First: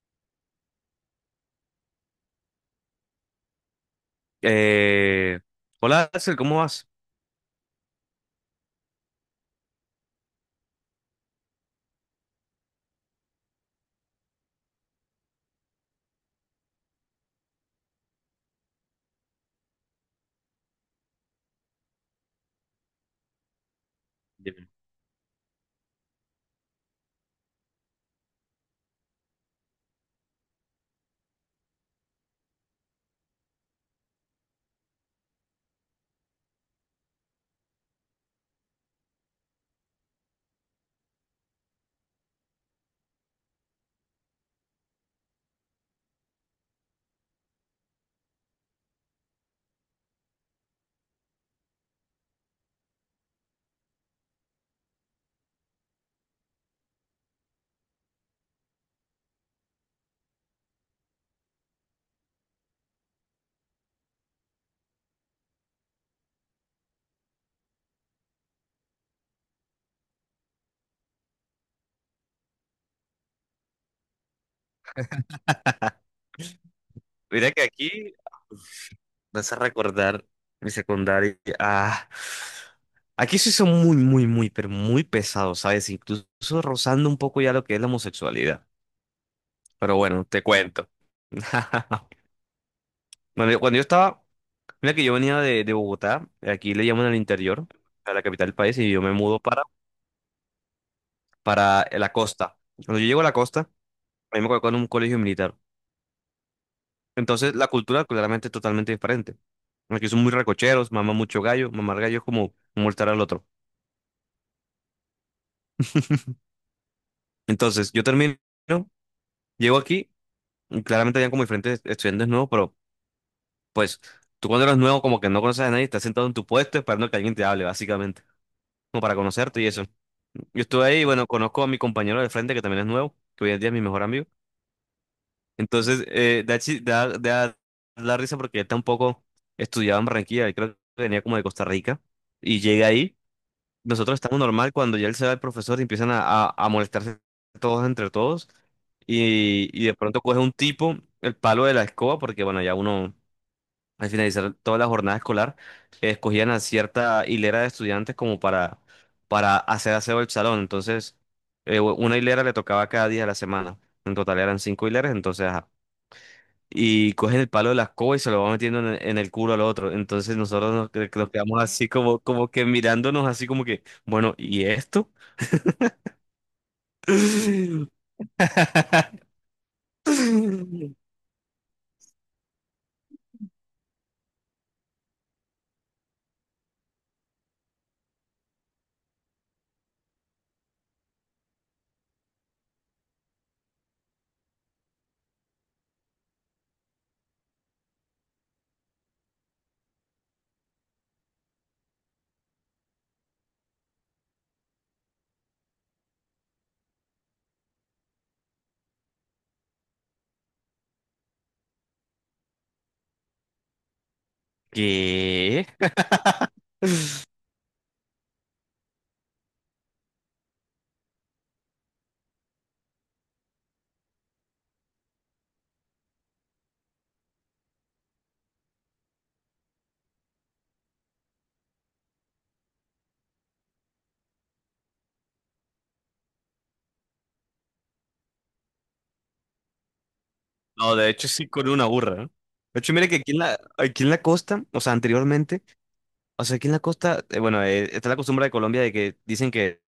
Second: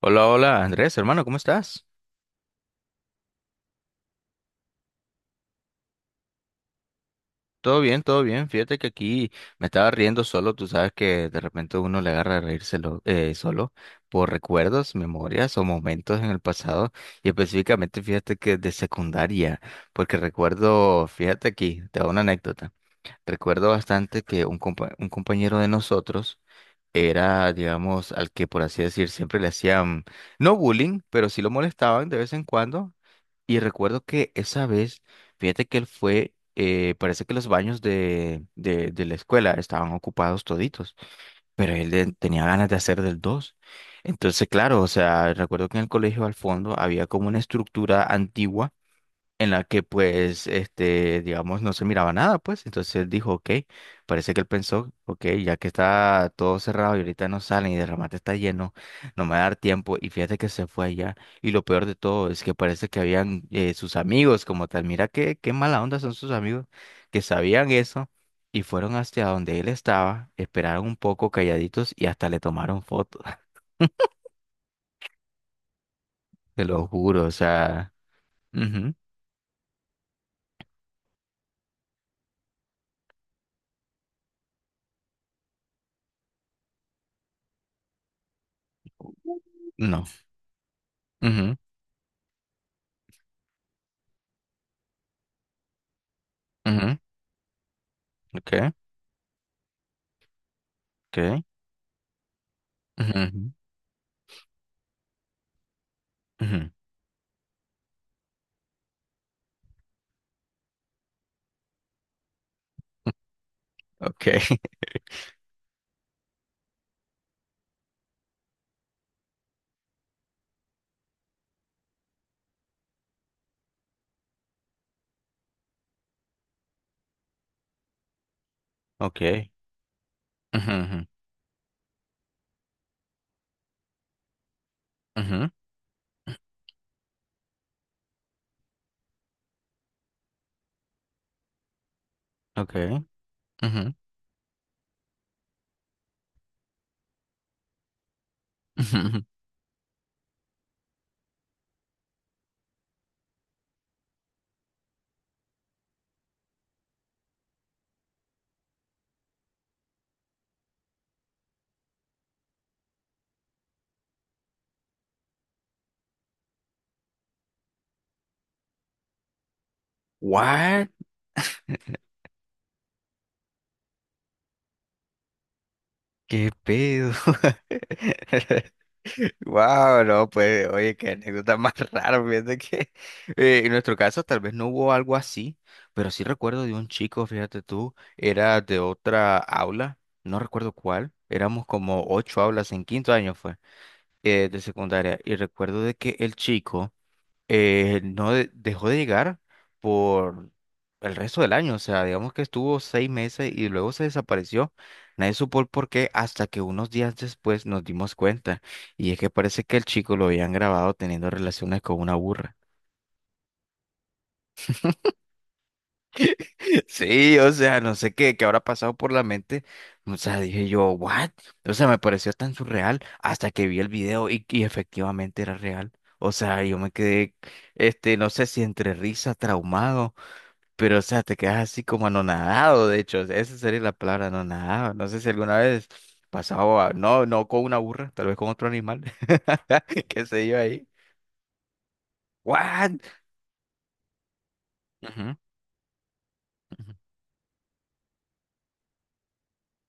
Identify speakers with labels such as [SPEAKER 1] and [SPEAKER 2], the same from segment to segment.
[SPEAKER 1] Hola, hola, Andrés, hermano, ¿cómo estás?
[SPEAKER 2] Eh, Hola Axel, ¿cómo vas?
[SPEAKER 1] Todo bien, todo bien. Fíjate que aquí me estaba riendo solo. Tú sabes que de repente uno le agarra a reírselo solo por recuerdos, memorias o momentos en el pasado. Y específicamente, fíjate que de secundaria, porque recuerdo, fíjate aquí, te hago una anécdota. Recuerdo bastante que
[SPEAKER 2] Dime.
[SPEAKER 1] un compañero de nosotros era, digamos, al que por así decir siempre le hacían, no bullying, pero sí lo molestaban de vez en cuando. Y recuerdo que esa vez, fíjate que él fue, parece que los baños de la escuela estaban ocupados toditos, pero tenía ganas de hacer del dos. Entonces, claro, o sea, recuerdo que en el colegio al fondo había como una estructura antigua en la que pues, este, digamos, no se miraba nada, pues. Entonces él dijo, ok, parece que él pensó, ok, ya que está todo cerrado y ahorita no salen y de remate está lleno, no me va a dar tiempo. Y fíjate que se fue allá. Y lo peor de todo es que parece que habían sus amigos como tal. Mira qué mala onda son sus amigos que sabían eso. Y fueron hacia donde él estaba, esperaron un poco calladitos y hasta le tomaron fotos. Te lo juro, o
[SPEAKER 2] Mira que
[SPEAKER 1] sea,
[SPEAKER 2] aquí
[SPEAKER 1] ujú,
[SPEAKER 2] vas a recordar mi secundaria. Ah, aquí sí son muy, muy, muy, pero muy pesados, ¿sabes? Incluso rozando un poco ya lo que es la homosexualidad. Pero
[SPEAKER 1] no,
[SPEAKER 2] bueno, te cuento.
[SPEAKER 1] ujú,
[SPEAKER 2] Bueno, cuando yo estaba, mira que yo venía de Bogotá, aquí le
[SPEAKER 1] ujú,
[SPEAKER 2] llaman al interior, a la capital del
[SPEAKER 1] ok,
[SPEAKER 2] país, y yo me mudo
[SPEAKER 1] ok,
[SPEAKER 2] para la costa. Cuando yo
[SPEAKER 1] ujú,
[SPEAKER 2] llego a la
[SPEAKER 1] ujú.
[SPEAKER 2] costa, a mí me colocó en un colegio militar.
[SPEAKER 1] Ujú.
[SPEAKER 2] Entonces, la cultura claramente es totalmente diferente. Aquí son muy recocheros, maman mucho gallo, mamar gallo es como molestar al otro.
[SPEAKER 1] Okay.
[SPEAKER 2] Entonces, yo termino, llego aquí, y claramente habían como diferentes estudiantes nuevos, pero pues tú cuando eres nuevo como que no conoces a nadie, estás sentado en tu puesto esperando que alguien te hable, básicamente, como para
[SPEAKER 1] Okay.
[SPEAKER 2] conocerte y eso. Yo
[SPEAKER 1] Ujú,
[SPEAKER 2] estuve
[SPEAKER 1] ujú,
[SPEAKER 2] ahí, bueno, conozco a mi compañero de frente que también es nuevo, que hoy en día es mi mejor amigo.
[SPEAKER 1] ujú.
[SPEAKER 2] Entonces, da, chi- da, da, da risa porque él tampoco estudiaba en Barranquilla, él creo que venía como de Costa Rica y llega
[SPEAKER 1] Okay.
[SPEAKER 2] ahí.
[SPEAKER 1] Ujú,
[SPEAKER 2] Nosotros estamos normal cuando ya él se va el profesor y empiezan a molestarse todos entre todos.
[SPEAKER 1] ujú. Ujú.
[SPEAKER 2] Y de pronto coge un tipo el palo de la escoba, porque bueno, ya uno al finalizar toda la jornada escolar escogían a cierta hilera de estudiantes como para hacer aseo del salón. Entonces, una hilera le tocaba cada día de la semana. En total eran cinco hileras, entonces ajá, y cogen el palo de la escoba y se lo va metiendo en el culo al otro. Entonces nosotros
[SPEAKER 1] What?
[SPEAKER 2] que nos quedamos así como, como que mirándonos así como que, bueno, ¿y esto?
[SPEAKER 1] ¿Qué pedo? Wow, no, pues, oye, qué anécdota más rara, fíjate que en nuestro caso tal vez no hubo algo así, pero sí recuerdo de un chico, fíjate tú, era de otra aula, no recuerdo cuál, éramos como ocho aulas en quinto año fue, de secundaria, y recuerdo de que el chico no dejó de llegar por el resto del año, o sea, digamos que estuvo 6 meses y luego se desapareció. Nadie supo el por qué hasta que unos días después nos dimos cuenta. Y es que parece que el chico lo habían grabado teniendo relaciones con una burra.
[SPEAKER 2] ¿Qué?
[SPEAKER 1] Sí, o sea, no sé qué habrá pasado por la mente. O sea, dije yo, ¿what? O sea, me pareció tan surreal hasta que vi el video y efectivamente era real. O sea, yo me quedé, este, no sé si entre risa, traumado. Pero, o sea, te quedas así como anonadado, de hecho, esa sería la palabra anonadado. No sé si alguna vez pasado, no, no con una burra, tal vez con otro animal, qué sé yo ahí.
[SPEAKER 2] No, de hecho sí con una burra, ¿no? De hecho,
[SPEAKER 1] What?
[SPEAKER 2] mire que aquí en aquí en la costa, o sea,
[SPEAKER 1] Ujú,
[SPEAKER 2] anteriormente, o sea, aquí en la
[SPEAKER 1] ujú.
[SPEAKER 2] costa, bueno, está la costumbre de Colombia de que dicen que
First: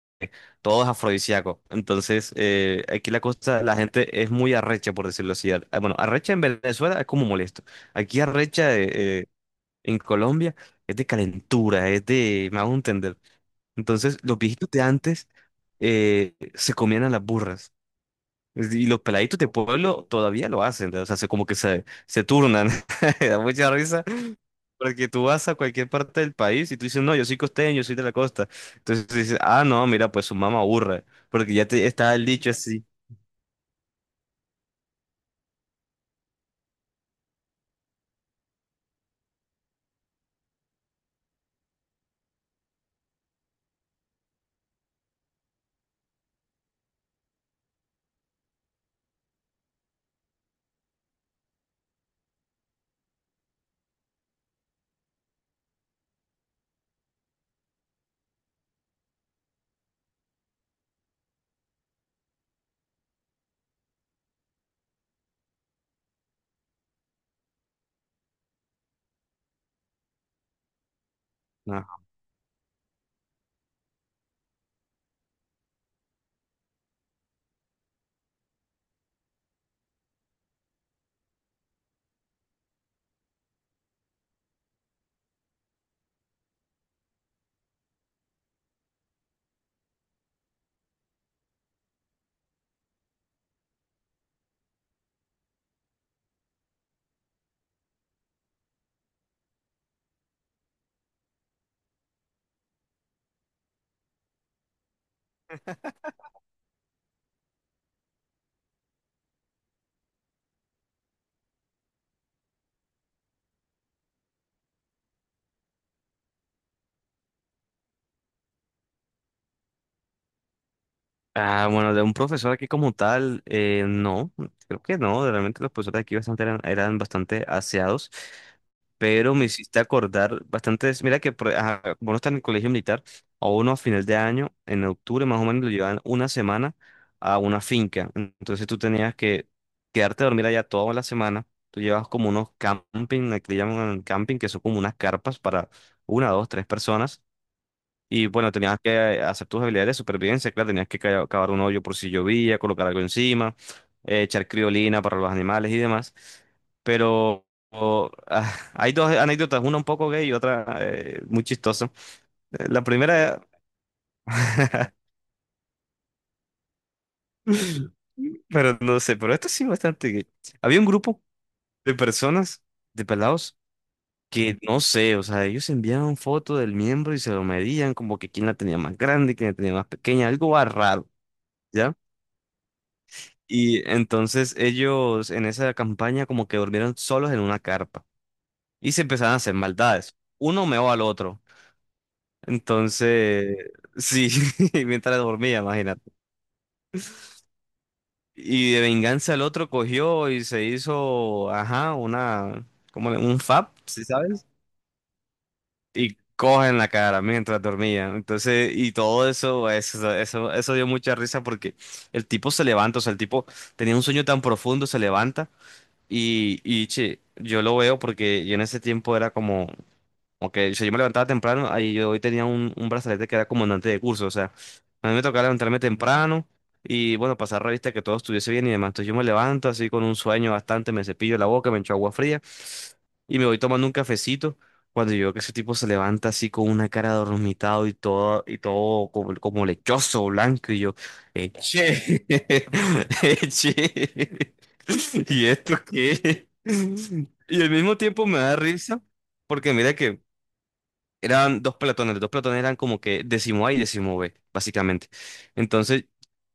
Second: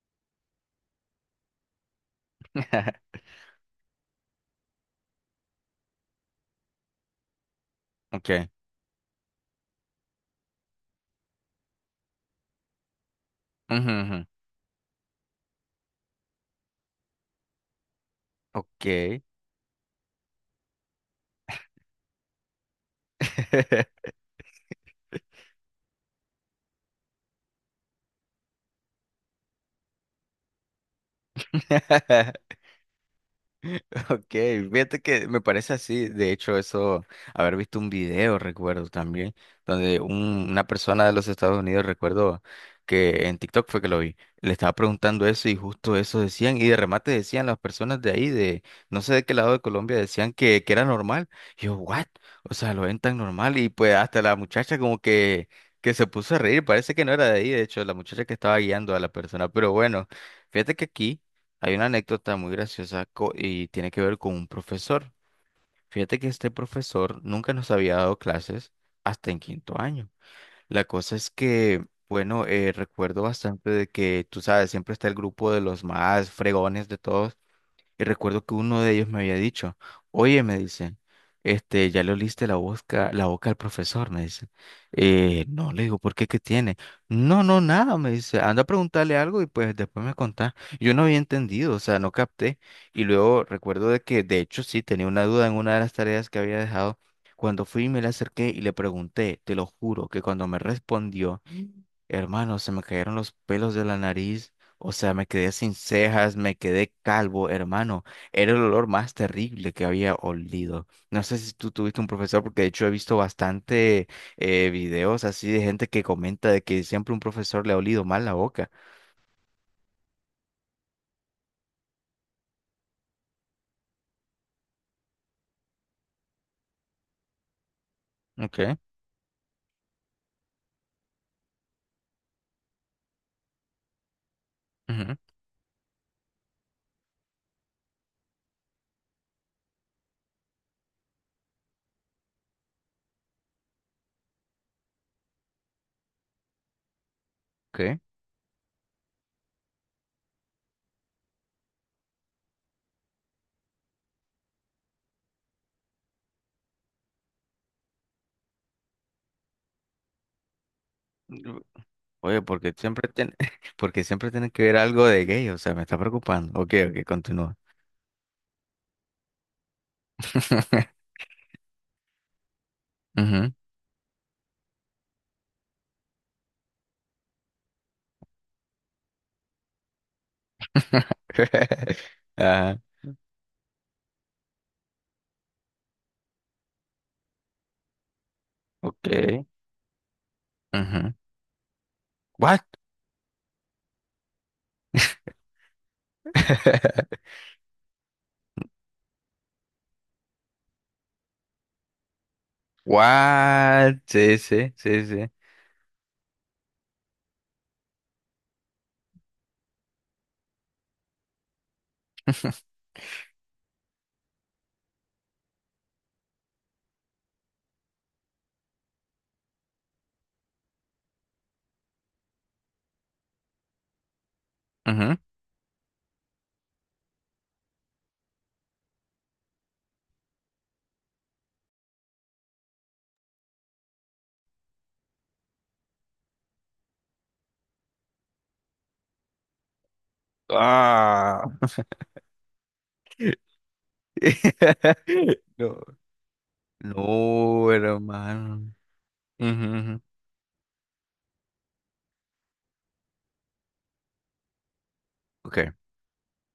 [SPEAKER 2] todo es afrodisíaco. Entonces, aquí la cosa, la gente es muy arrecha, por decirlo así. Bueno, arrecha en Venezuela es como molesto. Aquí
[SPEAKER 1] Okay.
[SPEAKER 2] arrecha en Colombia es de calentura, es de, me hago entender.
[SPEAKER 1] Ujú, ujú.
[SPEAKER 2] Entonces, los viejitos de antes se comían a las burras. Y los
[SPEAKER 1] Okay.
[SPEAKER 2] peladitos de pueblo todavía lo hacen, ¿no? O sea, se, como que se turnan. Da mucha risa. Porque tú vas a cualquier parte del país y tú dices, no, yo soy costeño, yo soy de la costa. Entonces dices, ah, no, mira, pues su mamá aburre. Porque ya te, está el dicho así.
[SPEAKER 1] Ok, fíjate que me parece así. De hecho, eso, haber visto un video, recuerdo también, donde una persona de los Estados Unidos, recuerdo que en TikTok fue que lo vi, le estaba preguntando eso y justo eso decían, y de remate decían las personas de ahí, de no sé de qué lado de Colombia, decían que era normal. Y yo, ¿what? O sea, lo ven tan normal y pues hasta la muchacha como que se puso a reír, parece que no era de ahí, de hecho, la muchacha que estaba guiando a la persona, pero bueno. Fíjate que aquí hay una anécdota muy graciosa y tiene que ver con un profesor. Fíjate que este profesor nunca nos había dado clases hasta en quinto año. La cosa es que, bueno, recuerdo bastante de que, tú sabes, siempre está el grupo de los más fregones de todos y recuerdo que uno de ellos me había dicho, oye, me dice, este, ya le oliste la boca al profesor, me dice. "No, le digo, ¿por qué? ¿Qué tiene? No, no, nada, me dice, anda a preguntarle algo y pues después me contás. Yo no había entendido, o sea, no capté. Y luego recuerdo de que, de hecho, sí, tenía una duda en una de las tareas que había dejado. Cuando fui, me le acerqué y le pregunté, te lo juro, que cuando me respondió, hermano, se me cayeron los pelos de la nariz, o sea, me quedé sin cejas, me quedé calvo, hermano. Era el olor más terrible que había olido. No sé si tú tuviste un profesor, porque de hecho he visto bastante videos así de gente que comenta de que siempre un profesor le ha olido mal la boca.
[SPEAKER 2] Ah, bueno, de un profesor aquí como tal, no, creo que no, realmente los profesores aquí bastante eran, eran bastante aseados,
[SPEAKER 1] Okay.
[SPEAKER 2] pero me hiciste acordar bastantes, mira que ajá, como uno está en el colegio militar, a uno a final de año, en
[SPEAKER 1] Ujú.
[SPEAKER 2] octubre más o menos lo llevan una semana a una finca, entonces tú tenías que quedarte a dormir allá toda la semana, tú llevas como unos camping, aquí le llaman camping, que son como unas carpas para una, dos, tres personas.
[SPEAKER 1] Okay.
[SPEAKER 2] Y bueno, tenías que hacer tus habilidades de supervivencia, claro, tenías que cavar un hoyo por si llovía, colocar algo encima, echar criolina para los animales y demás. Pero hay dos anécdotas, una un poco gay y otra muy
[SPEAKER 1] Mm.
[SPEAKER 2] chistosa.
[SPEAKER 1] Oye, porque
[SPEAKER 2] La
[SPEAKER 1] siempre tiene,
[SPEAKER 2] primera,
[SPEAKER 1] porque siempre tiene que ver algo de gay, o sea, me está preocupando. Ok, ok, continúa.
[SPEAKER 2] pero no sé, pero esto sí bastante gay. Había un grupo de personas, de
[SPEAKER 1] Ujú.
[SPEAKER 2] pelados, que no sé, o sea, ellos enviaban foto del miembro y se lo medían, como que quién la tenía más grande, quién la tenía más pequeña, algo raro.
[SPEAKER 1] Ajá,
[SPEAKER 2] Y entonces ellos en esa campaña como que durmieron solos en una carpa y se empezaron a
[SPEAKER 1] ok.
[SPEAKER 2] hacer maldades. Uno meó al
[SPEAKER 1] Ujú.
[SPEAKER 2] otro.
[SPEAKER 1] What?
[SPEAKER 2] Entonces, sí, mientras dormía, imagínate. Y de venganza el otro cogió y se hizo, ajá, una, como un fab,
[SPEAKER 1] What?
[SPEAKER 2] ¿sí
[SPEAKER 1] Sí,
[SPEAKER 2] sabes?
[SPEAKER 1] sí, sí, sí.
[SPEAKER 2] Y coge en la cara mientras dormía. Entonces, y todo eso dio mucha risa porque el tipo se levanta, o sea, el tipo tenía un sueño tan profundo, se levanta. Y che, yo lo veo porque yo en ese tiempo era como, ok, o sea, yo me levantaba temprano, ahí yo hoy tenía un brazalete que era comandante de curso, o sea, a mí
[SPEAKER 1] Ujú.
[SPEAKER 2] me tocaba levantarme temprano y bueno, pasar revista que todo estuviese bien y demás. Entonces yo me levanto así con un sueño bastante, me cepillo la boca, me echo agua fría y me voy tomando un cafecito. Cuando yo veo que ese tipo se levanta así con una cara dormitado y todo como, como lechoso, blanco, y yo,
[SPEAKER 1] Ah.
[SPEAKER 2] che, che, ¿y esto
[SPEAKER 1] No,
[SPEAKER 2] qué? Y
[SPEAKER 1] no,
[SPEAKER 2] al mismo tiempo me da
[SPEAKER 1] hermano.
[SPEAKER 2] risa,
[SPEAKER 1] Ujú,
[SPEAKER 2] porque mira
[SPEAKER 1] ujú.
[SPEAKER 2] que eran dos pelotones, los dos pelotones eran como que décimo A y décimo B, básicamente.
[SPEAKER 1] Ok.
[SPEAKER 2] Entonces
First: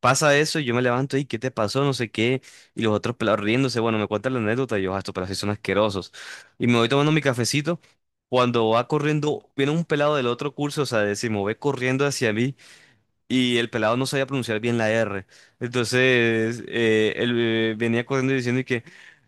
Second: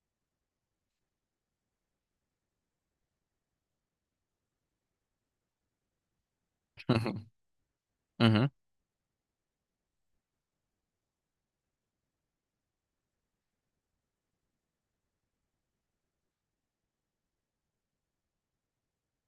[SPEAKER 2] pasa eso y yo me levanto y ¿qué te pasó? No sé qué. Y los otros pelados riéndose, bueno, me cuentan la anécdota y yo, "Ah, estos pelados sí son asquerosos". Y me voy tomando mi cafecito.
[SPEAKER 1] Ujú.
[SPEAKER 2] Cuando va corriendo, viene un pelado del otro curso, o sea, décimo B, corriendo hacia mí y el pelado no sabía pronunciar bien la R. Entonces, él venía corriendo y diciendo y que,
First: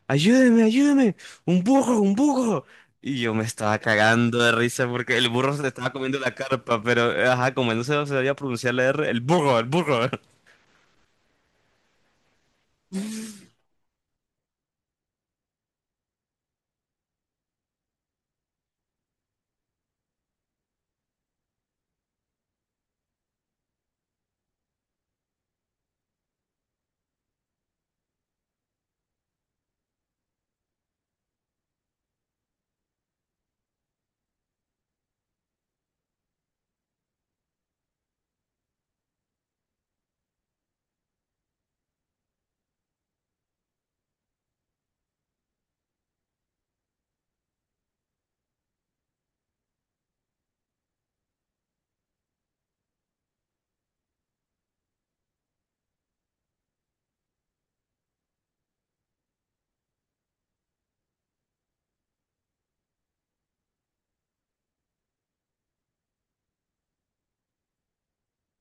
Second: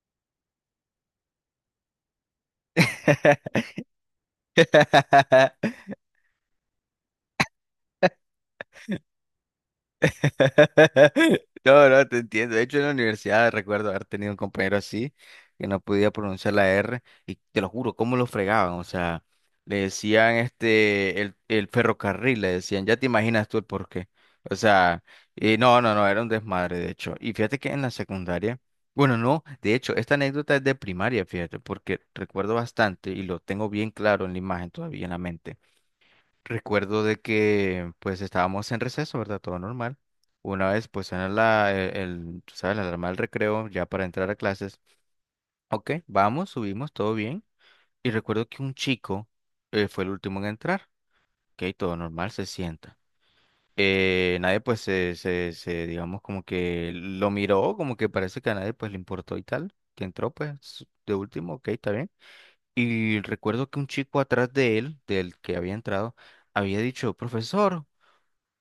[SPEAKER 2] ayúdeme, ayúdeme, un burro, un burro. Y yo me estaba cagando de risa porque el burro se le estaba comiendo la carpa, pero, ajá, como él no se sabía pronunciar la R, el burro, el burro.
[SPEAKER 1] No, no, te entiendo. De hecho, en la universidad recuerdo haber tenido un compañero así que no podía pronunciar la R y te lo juro, cómo lo fregaban. O sea, le decían este, el ferrocarril, le decían, ya te imaginas tú el porqué. O sea, y no, no, no, era un desmadre, de hecho. Y fíjate que en la secundaria, bueno, no, de hecho, esta anécdota es de primaria, fíjate, porque recuerdo bastante y lo tengo bien claro en la imagen todavía en la mente. Recuerdo de que pues estábamos en receso, ¿verdad? Todo normal. Una vez pues suena el, tú sabes, la alarma del recreo ya para entrar a clases. Ok, vamos, subimos, todo bien. Y recuerdo que un chico fue el último en entrar. Ok, todo normal, se sienta. Nadie pues se, digamos como que lo miró, como que parece que a nadie pues le importó y tal. Que entró pues de último, ok, está bien. Y recuerdo que un chico atrás de él, del que había entrado, había dicho, profesor.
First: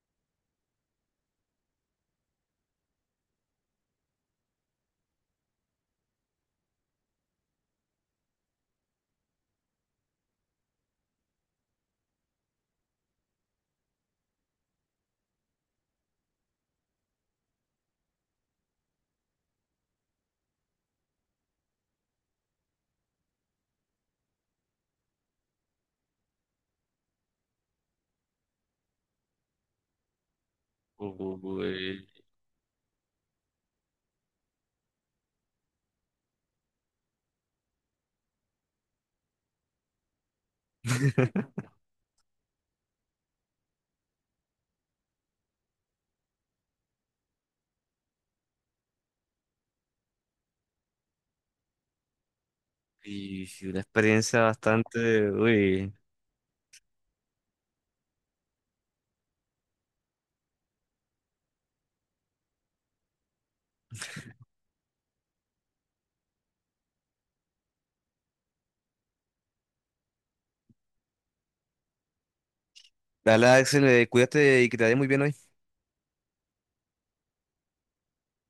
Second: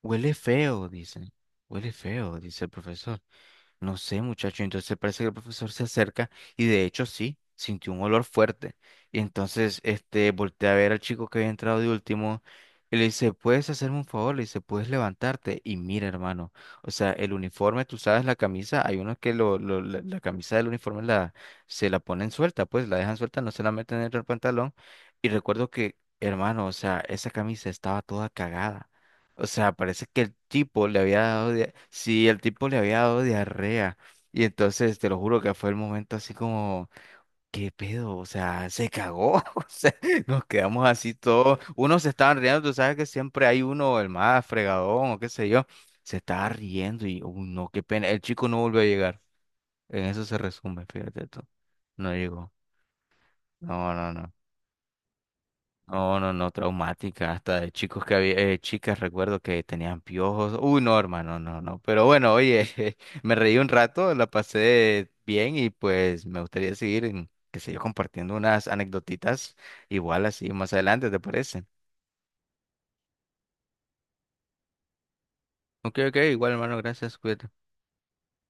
[SPEAKER 1] Huele feo, dicen. Huele feo, dice el profesor. No sé, muchacho. Entonces parece que el profesor se acerca y de hecho sí, sintió un olor fuerte. Y entonces este voltea a ver al chico que había entrado de último y le dice, ¿puedes hacerme un favor? Le dice, ¿puedes levantarte? Y mira, hermano, o sea, el uniforme, tú sabes, la camisa, hay unos que la camisa del uniforme la, se la ponen suelta, pues la dejan suelta, no se la meten dentro del pantalón. Y recuerdo que, hermano, o sea, esa camisa estaba toda cagada. O sea, parece que el tipo le había dado,
[SPEAKER 2] Uy,
[SPEAKER 1] sí, el tipo le había dado diarrea. Y entonces te lo juro que fue el momento así como, ¿qué pedo? O sea, se cagó. O sea, nos quedamos así todos. Unos se estaban riendo, tú sabes que siempre hay uno, el más fregadón o qué sé yo, se estaba riendo y, uy, no, qué pena. El chico no volvió a llegar. En eso se resume, fíjate tú. No llegó.
[SPEAKER 2] y sí, una
[SPEAKER 1] No, no, no.
[SPEAKER 2] experiencia bastante, uy.
[SPEAKER 1] No, no, no, traumática, hasta de chicos que había, chicas recuerdo que tenían piojos. Uy, no, hermano, no, no. Pero bueno, oye, me reí un rato, la pasé bien y pues me gustaría seguir, en, qué sé yo, compartiendo unas anecdotitas igual así más adelante, ¿te parece?
[SPEAKER 2] Dale, Axel, cuídate y que te vaya muy bien hoy.
[SPEAKER 1] Ok, ok, igual hermano, gracias, cuídate.